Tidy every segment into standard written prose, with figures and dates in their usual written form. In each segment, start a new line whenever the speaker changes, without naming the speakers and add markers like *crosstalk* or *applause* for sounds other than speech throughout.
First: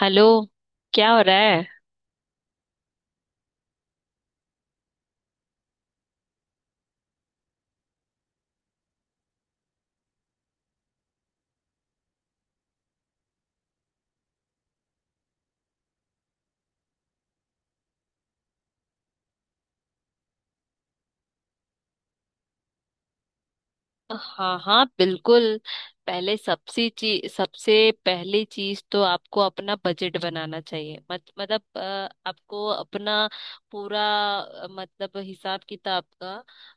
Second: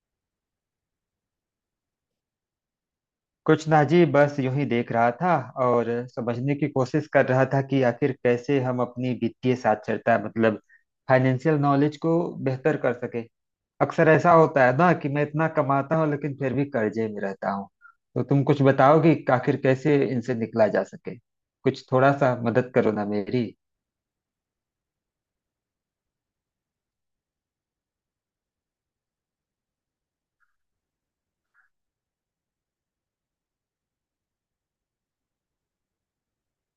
Hello. क्या हो रहा है।
कुछ ना जी, बस यूं ही देख रहा था। और समझने की कोशिश कर रहा था कि आखिर कैसे हम अपनी वित्तीय साक्षरता, मतलब फाइनेंशियल नॉलेज को बेहतर कर सके। अक्सर ऐसा होता है ना कि मैं इतना कमाता हूँ लेकिन फिर भी कर्जे में रहता हूँ। तो तुम कुछ बताओ कि आखिर कैसे इनसे निकला जा सके। कुछ थोड़ा सा मदद करो ना मेरी।
हाँ हाँ बिल्कुल। पहले सबसे चीज सबसे पहली चीज तो आपको अपना बजट बनाना चाहिए मत, मतलब आपको अपना पूरा मतलब हिसाब किताब का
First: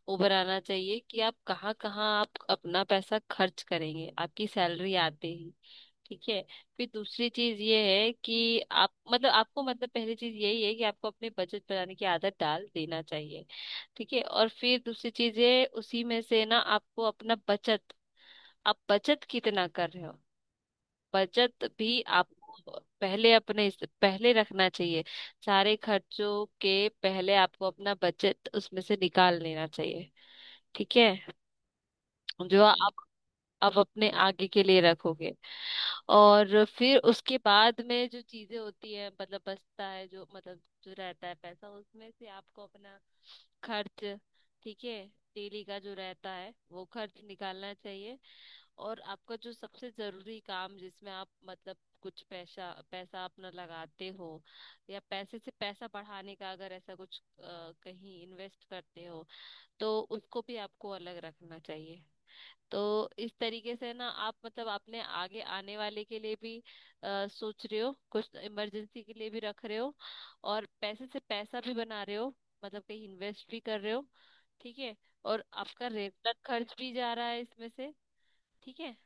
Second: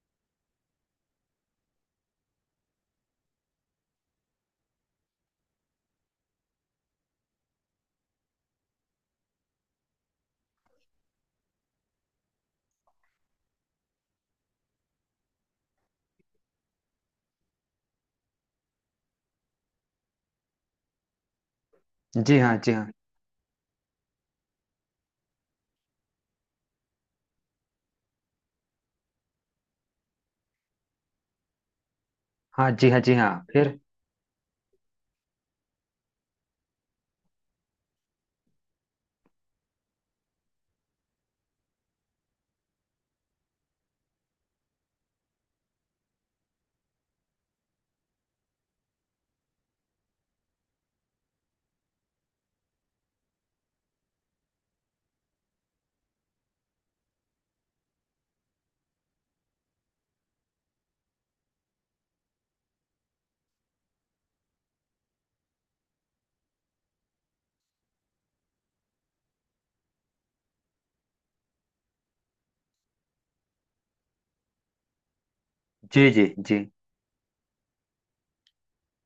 वो बनाना चाहिए कि आप कहाँ कहाँ आप अपना पैसा खर्च करेंगे आपकी सैलरी आते ही। ठीक है। फिर दूसरी चीज ये है कि आप मतलब आपको मतलब पहली चीज यही है कि आपको अपनी बचत बढ़ाने की आदत डाल देना चाहिए। ठीक है। और फिर दूसरी चीज ये उसी में से ना आपको अपना बचत आप बचत कितना कर रहे हो। बचत भी
जी हाँ जी
आपको
हाँ।
पहले पहले रखना चाहिए। सारे खर्चों के पहले आपको अपना बचत उसमें से निकाल लेना चाहिए। ठीक है। जो
हाँ जी हाँ जी हाँ,
आप
फिर?
अपने आगे के लिए रखोगे। और फिर उसके बाद में जो चीजें होती है मतलब बचता है जो मतलब जो रहता है पैसा उसमें से आपको अपना खर्च। ठीक है। डेली का जो रहता है वो खर्च निकालना चाहिए। और आपका जो सबसे जरूरी काम जिसमें आप मतलब कुछ पैसा पैसा अपना लगाते हो या पैसे से पैसा बढ़ाने का अगर ऐसा कुछ कहीं इन्वेस्ट करते हो तो उसको भी आपको अलग रखना चाहिए। तो इस तरीके से ना आप मतलब अपने आगे आने वाले के लिए भी सोच रहे हो, कुछ इमरजेंसी के लिए भी रख रहे हो, और पैसे से पैसा भी बना रहे हो, मतलब कहीं इन्वेस्ट भी कर रहे हो। ठीक है। और आपका
जी जी
रेगुलर
जी।
खर्च भी जा रहा है इसमें से। ठीक है।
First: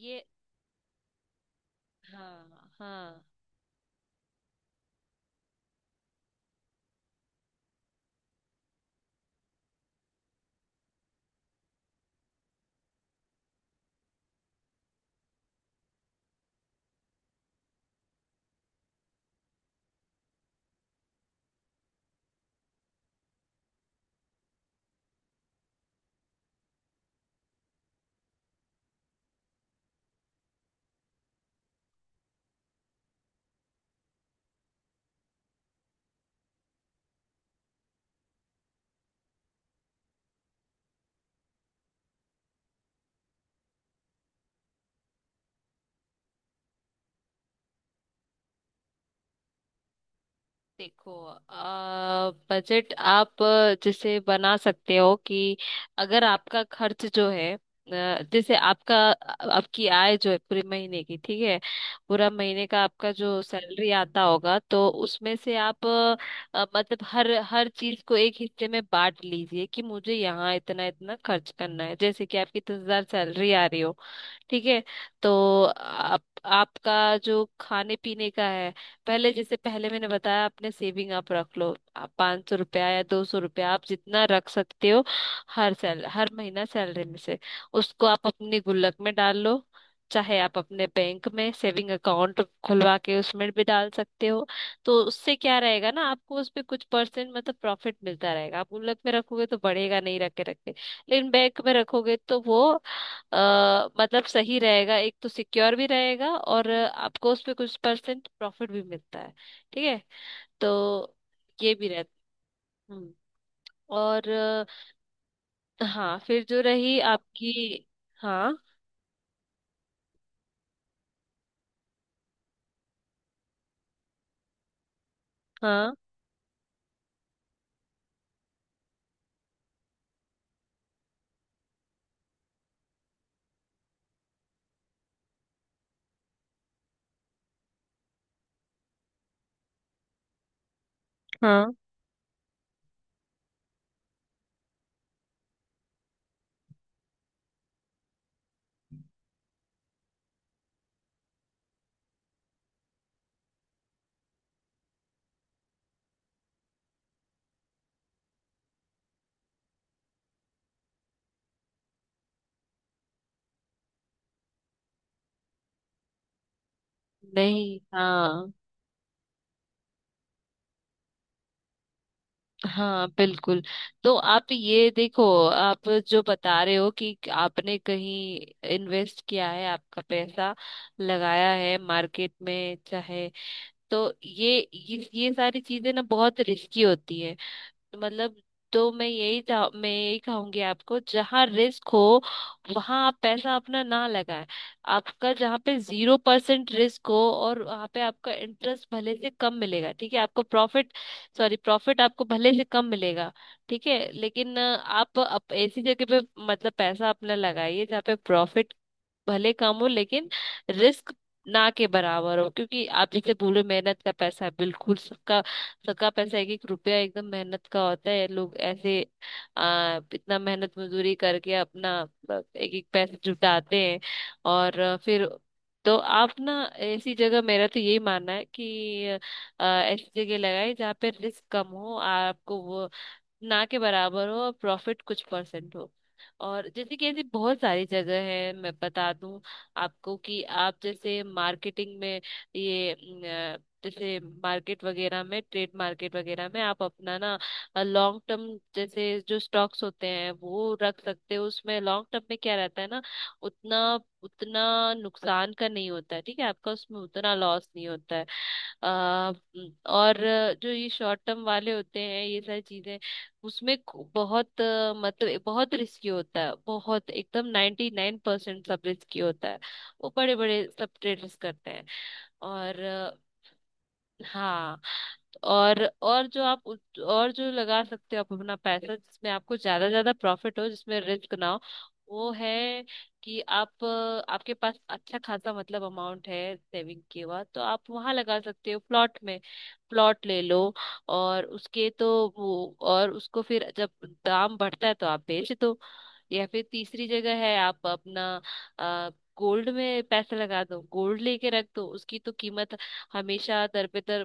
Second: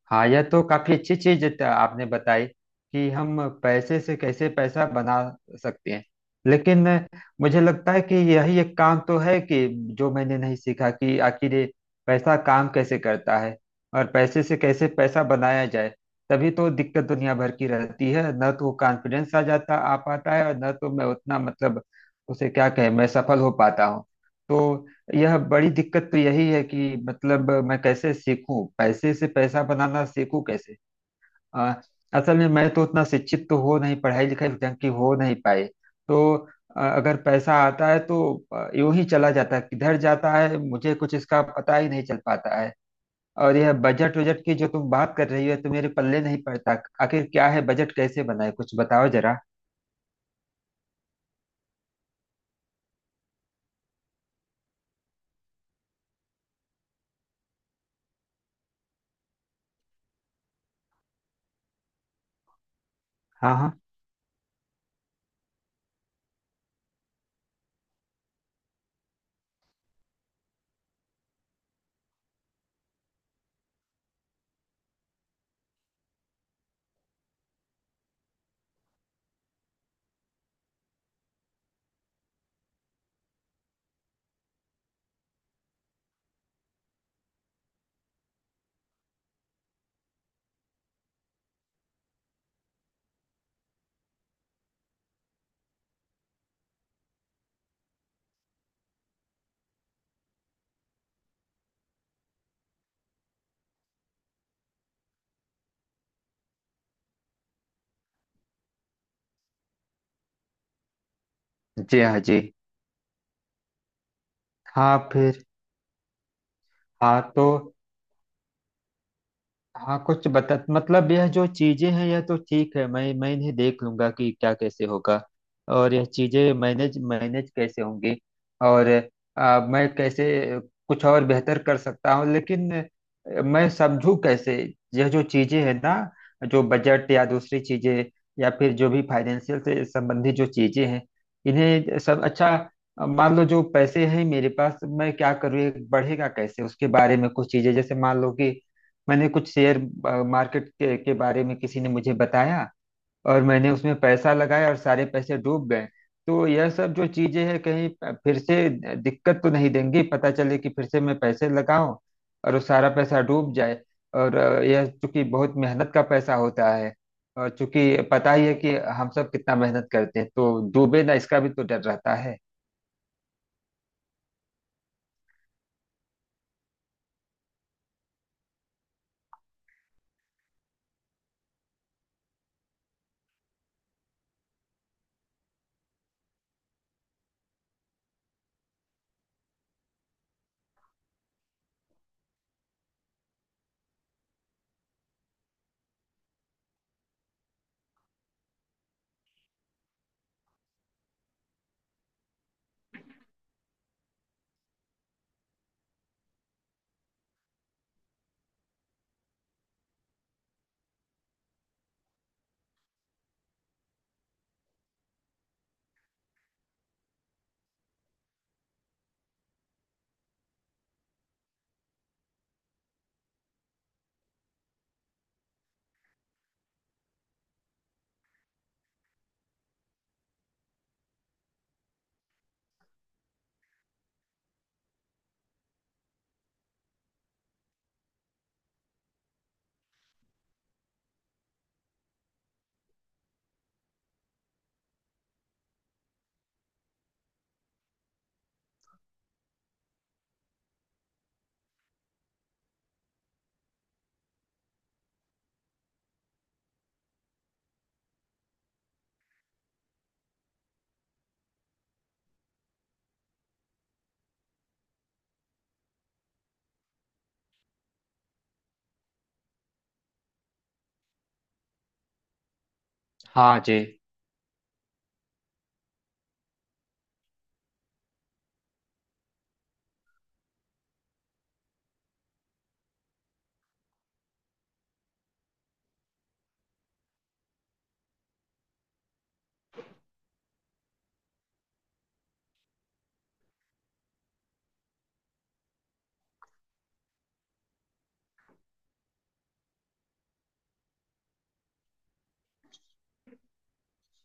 ये
हाँ, यह तो काफी अच्छी चीज आपने बताई
हाँ
कि
हाँ।
हम पैसे से कैसे पैसा बना सकते हैं। लेकिन मुझे लगता है कि यही एक काम तो है कि जो मैंने नहीं सीखा कि आखिर ये पैसा काम कैसे करता है और पैसे से कैसे पैसा बनाया जाए। तभी तो दिक्कत दुनिया भर की रहती है, न तो कॉन्फिडेंस आ पाता है, और न तो मैं उतना, मतलब उसे क्या कहें, मैं सफल हो पाता हूँ। तो यह बड़ी दिक्कत तो यही है कि मतलब मैं कैसे सीखूं, पैसे से पैसा बनाना सीखूं कैसे। आ, असल में मैं तो उतना शिक्षित तो हो नहीं, पढ़ाई लिखाई ढंग की हो नहीं पाए। तो अगर पैसा आता है तो यूं ही चला जाता है, किधर जाता है मुझे कुछ इसका पता ही नहीं चल पाता है। और यह बजट वजट की जो तुम बात कर रही हो, तो मेरे पल्ले नहीं पड़ता। आखिर क्या है बजट, कैसे बनाए, कुछ बताओ जरा।
देखो, बजट आप जैसे बना सकते हो कि अगर आपका खर्च जो है जैसे आपका आपकी आय जो है पूरे महीने की। ठीक है। पूरा महीने का आपका जो
हाँ हाँ।
सैलरी आता होगा तो उसमें से आप मतलब हर हर चीज को एक हिस्से में बांट लीजिए कि मुझे यहाँ इतना इतना खर्च करना है। जैसे कि आपकी 10,000 सैलरी आ रही हो। ठीक है। तो आप आपका जो खाने पीने का है, पहले जैसे पहले मैंने बताया आपने सेविंग आप रख लो, आप 500 रुपया या 200 रुपया आप जितना रख सकते हो हर सैल हर महीना सैलरी में से उसको आप अपनी गुल्लक में डाल लो। चाहे आप अपने बैंक में सेविंग अकाउंट खुलवा के उसमें भी डाल सकते हो। तो उससे क्या रहेगा ना, आपको उस पे कुछ परसेंट मतलब प्रॉफिट मिलता रहेगा। आप गुल्लक में रखोगे तो बढ़ेगा नहीं रखे रखे, लेकिन बैंक में रखोगे तो वो अ, मतलब सही रहेगा। एक तो सिक्योर भी रहेगा और आपको उस पे कुछ परसेंट प्रॉफिट भी मिलता है। ठीक है। तो ये भी
जी हाँ
रहता।
जी
हम्म। और
हाँ, फिर?
हाँ फिर जो रही
हाँ तो।
आपकी। हाँ।
हाँ, कुछ बता, मतलब यह जो चीजें हैं यह तो ठीक है, मैं इन्हें देख लूंगा कि क्या कैसे होगा।
हाँ।
और यह चीजें मैनेज मैनेज कैसे होंगी। और मैं कैसे कुछ और बेहतर कर सकता हूँ, लेकिन मैं समझू कैसे। यह जो चीजें हैं ना, जो बजट या दूसरी चीजें, या फिर जो भी फाइनेंशियल से संबंधित जो चीजें हैं,
हाँ
इन्हें सब अच्छा। मान लो जो पैसे हैं मेरे पास, मैं क्या करूँ, ये बढ़ेगा कैसे, उसके बारे में कुछ चीजें। जैसे मान लो कि मैंने कुछ शेयर मार्केट के बारे में किसी ने मुझे बताया, और मैंने उसमें पैसा लगाया और सारे पैसे डूब गए। तो यह सब जो चीजें हैं कहीं फिर से दिक्कत तो नहीं देंगी, पता चले कि फिर से मैं पैसे लगाऊं और वो सारा पैसा डूब जाए। और यह चूंकि बहुत मेहनत का पैसा होता है, और
नहीं
चूंकि पता ही
हाँ।
है कि हम सब कितना मेहनत करते हैं, तो डूबे ना, इसका भी तो डर रहता है।
हाँ बिल्कुल। तो आप ये देखो, आप जो बता रहे हो कि आपने कहीं इन्वेस्ट किया है, आपका पैसा लगाया है मार्केट में चाहे, तो ये सारी चीजें ना बहुत रिस्की होती है। मतलब तो मैं यही चाह मैं यही कहूंगी आपको, जहां रिस्क हो वहां आप पैसा अपना ना लगाएं। आपका जहां पे जीरो परसेंट रिस्क हो और वहां पे आपका इंटरेस्ट भले से कम मिलेगा, ठीक है, आपको प्रॉफिट सॉरी प्रॉफिट आपको भले से कम मिलेगा, ठीक है, लेकिन आप ऐसी जगह पे मतलब पैसा अपना लगाइए जहाँ पे प्रॉफिट भले कम हो लेकिन रिस्क ना के बराबर हो। क्योंकि आप जैसे बोले मेहनत का पैसा है, बिल्कुल, सबका सबका पैसा एक एक रुपया एकदम मेहनत का होता है। लोग ऐसे इतना मेहनत मजदूरी करके अपना मतलब एक एक पैसा जुटाते हैं। और फिर तो आप ना ऐसी जगह मेरा तो यही मानना है कि ऐसी जगह लगाए जहाँ पे रिस्क कम हो आपको, वो ना के बराबर हो और प्रॉफिट कुछ परसेंट हो। और जैसे कि ऐसी बहुत सारी जगह है, मैं बता दूं आपको कि आप जैसे मार्केटिंग में ये जैसे मार्केट वगैरह में ट्रेड मार्केट वगैरह में आप अपना ना लॉन्ग टर्म जैसे जो स्टॉक्स होते हैं वो रख सकते हो। उसमें लॉन्ग टर्म में क्या रहता है ना, उतना उतना नुकसान का नहीं होता है, ठीक है, आपका उसमें उतना लॉस नहीं होता है। अ, और जो ये शॉर्ट टर्म वाले होते हैं ये सारी चीजें, बहुत मतलब बहुत रिस्की होता है, बहुत एकदम 99% सब रिस्की होता है। वो बड़े बड़े सब ट्रेडर्स करते हैं। और
हाँ जी।
हाँ, तो और जो आप और जो लगा सकते हो आप अपना पैसा जिसमें आपको ज्यादा ज्यादा प्रॉफिट हो जिसमें रिस्क ना हो, वो है कि आप आपके पास अच्छा खासा मतलब अमाउंट है सेविंग के बाद, तो आप वहां लगा सकते हो प्लॉट में। प्लॉट ले लो और उसके तो वो और उसको फिर जब दाम बढ़ता है तो आप बेच दो। या फिर तीसरी जगह है आप अपना आ, गोल्ड में पैसे लगा दो, गोल्ड लेके रख दो, उसकी तो कीमत हमेशा दर पे दर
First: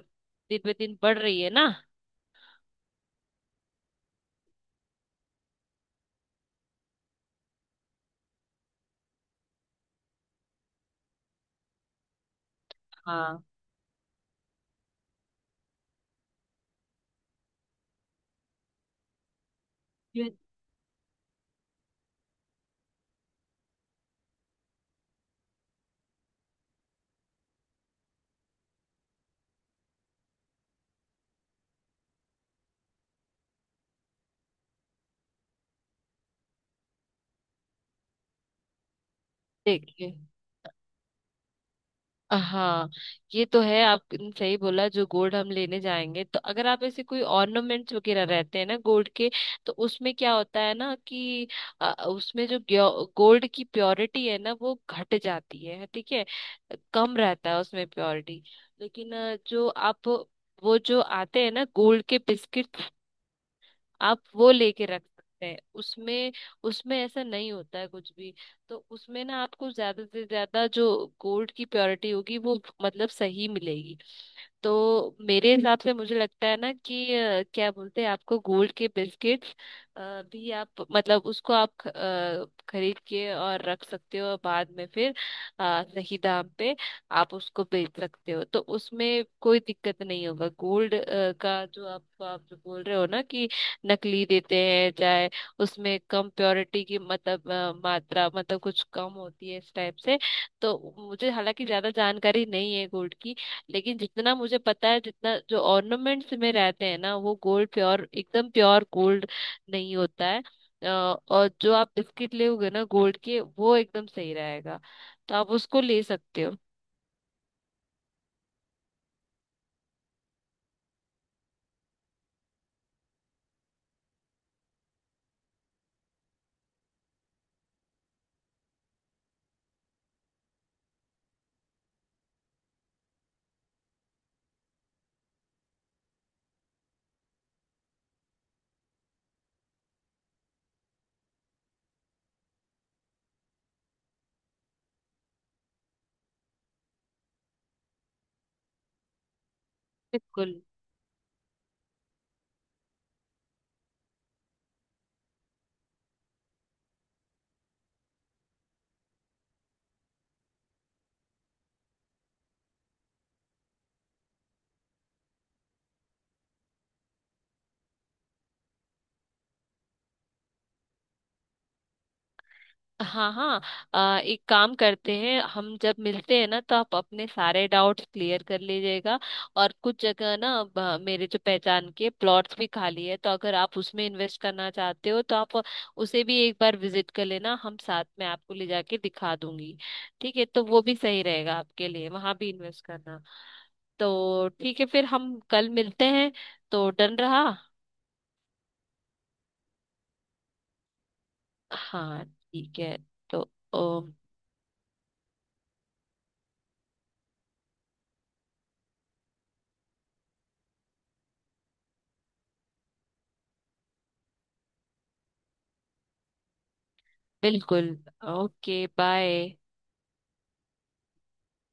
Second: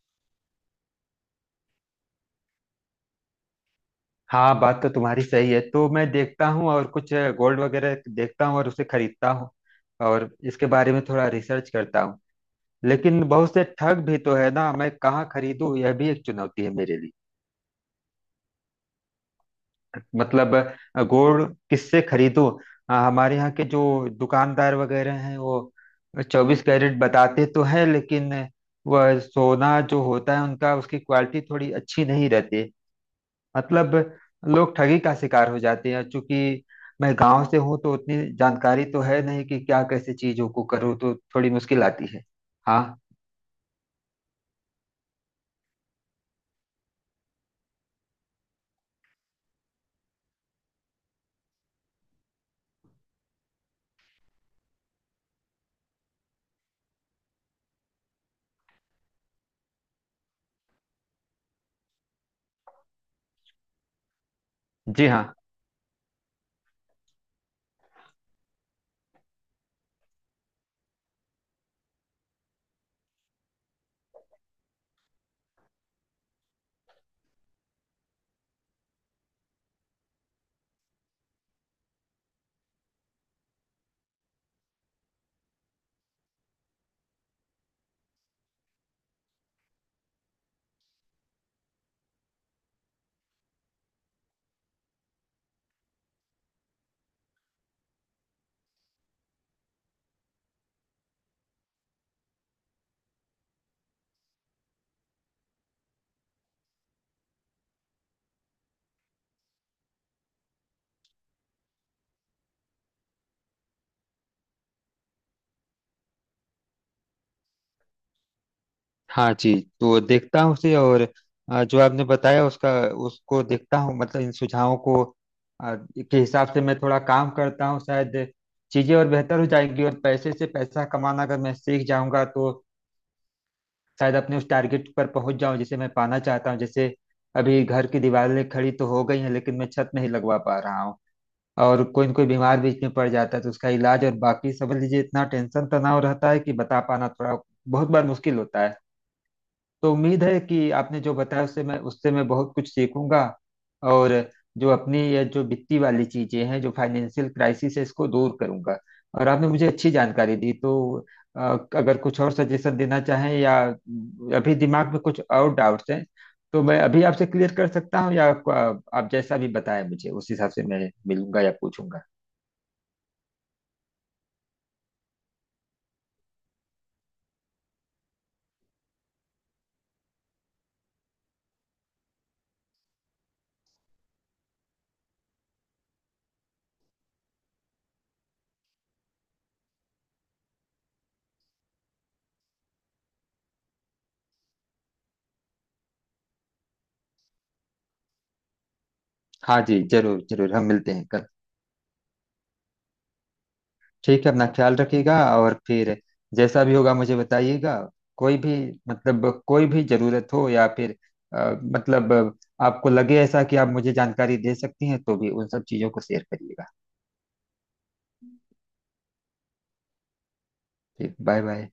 दिन पे दिन बढ़ रही है ना।
हाँ, बात तो तुम्हारी सही है, तो मैं देखता हूँ, और कुछ गोल्ड वगैरह देखता हूँ और उसे खरीदता हूँ और इसके बारे में थोड़ा रिसर्च करता हूँ। लेकिन
हाँ
बहुत से ठग भी तो है ना, मैं कहाँ खरीदूँ यह भी एक चुनौती है मेरे लिए।
ये
मतलब गोल्ड किससे खरीदूँ। हाँ, हमारे यहाँ के जो दुकानदार वगैरह हैं वो 24 कैरेट बताते तो हैं, लेकिन वह सोना जो होता है उनका, उसकी क्वालिटी थोड़ी अच्छी नहीं रहती। मतलब लोग ठगी का शिकार हो जाते हैं। चूंकि मैं गांव से हूँ तो उतनी जानकारी तो है नहीं कि क्या कैसे
देखिए।
चीजों को करूँ, तो थोड़ी मुश्किल आती है।
हाँ
हाँ
ये तो है आपने सही बोला, जो गोल्ड हम लेने जाएंगे तो अगर आप ऐसे कोई ऑर्नामेंट्स वगैरह रहते हैं ना गोल्ड के, तो उसमें क्या होता है ना कि उसमें जो गोल्ड की प्योरिटी है ना वो घट जाती है, ठीक है, कम रहता है उसमें प्योरिटी। लेकिन जो आप वो जो आते हैं ना गोल्ड के बिस्किट आप वो लेके रख
जी हाँ।
सकते हैं। उसमें उसमें ऐसा नहीं होता है कुछ भी। तो उसमें ना आपको ज्यादा से ज्यादा जो गोल्ड की प्योरिटी होगी वो मतलब सही मिलेगी। तो मेरे हिसाब से *laughs* मुझे लगता है ना कि क्या बोलते हैं आपको गोल्ड के बिस्किट भी आप मतलब उसको आप खरीद के और रख सकते हो और बाद में फिर सही दाम पे आप उसको बेच सकते हो। तो उसमें कोई दिक्कत नहीं होगा। गोल्ड का जो आप जो बोल रहे हो ना कि नकली देते हैं चाहे, उसमें कम प्योरिटी की मतलब मात्रा मतलब कुछ कम होती है इस टाइप से। तो मुझे हालांकि ज्यादा जानकारी नहीं है गोल्ड की, लेकिन जितना मुझे पता है जितना जो ऑर्नामेंट्स में रहते हैं ना वो गोल्ड प्योर एकदम प्योर गोल्ड नहीं होता है। और जो आप बिस्किट लोगे ना गोल्ड के वो एकदम सही रहेगा, तो आप उसको ले सकते हो।
हाँ जी। तो देखता हूँ उसे, और जो आपने बताया उसका, उसको देखता हूँ। मतलब इन सुझावों को के हिसाब से मैं थोड़ा काम करता हूँ, शायद चीजें और बेहतर हो जाएंगी। और पैसे से पैसा कमाना अगर मैं सीख जाऊंगा तो शायद अपने उस टारगेट पर पहुंच जाऊं जिसे मैं पाना चाहता हूं। जैसे अभी घर की दीवारें खड़ी तो हो गई हैं लेकिन मैं छत नहीं लगवा पा रहा हूँ, और कोई न कोई बीमार बीच में पड़ जाता है तो उसका इलाज, और बाकी समझ लीजिए इतना टेंशन तनाव रहता है कि बता पाना थोड़ा बहुत बार मुश्किल होता है। तो उम्मीद है
बिल्कुल।
कि आपने जो बताया उससे मैं बहुत कुछ सीखूंगा। और जो अपनी ये जो वित्तीय वाली चीजें हैं, जो फाइनेंशियल क्राइसिस है, इसको दूर करूंगा। और आपने मुझे अच्छी जानकारी दी तो अ, अगर कुछ और सजेशन देना चाहें, या अभी दिमाग में कुछ और डाउट्स हैं, तो मैं अभी आपसे क्लियर कर सकता हूँ। या आपको, आप जैसा भी बताएं, मुझे उस हिसाब से मैं मिलूंगा या पूछूंगा।
हाँ हाँ। एक काम करते हैं, हम जब मिलते हैं ना तो आप अपने सारे डाउट्स क्लियर कर लीजिएगा। और कुछ जगह ना मेरे जो पहचान के प्लॉट्स भी खाली है, तो अगर आप उसमें इन्वेस्ट करना चाहते हो तो आप उसे भी एक बार विजिट कर लेना, हम साथ में आपको ले जाके दिखा दूंगी। ठीक है, तो वो भी सही रहेगा आपके लिए वहां भी इन्वेस्ट करना। तो ठीक है, फिर हम कल मिलते हैं। तो डन रहा।
हाँ जी, जरूर जरूर, हम मिलते हैं कल।
हाँ ठीक है। तो ओ,
ठीक है, अपना ख्याल रखिएगा, और फिर जैसा भी होगा मुझे बताइएगा। कोई भी, मतलब कोई भी जरूरत हो, या फिर मतलब आपको लगे ऐसा कि आप मुझे जानकारी दे सकती हैं, तो भी उन सब चीज़ों को शेयर करिएगा।
बिल्कुल। Okay bye.
ठीक, बाय बाय।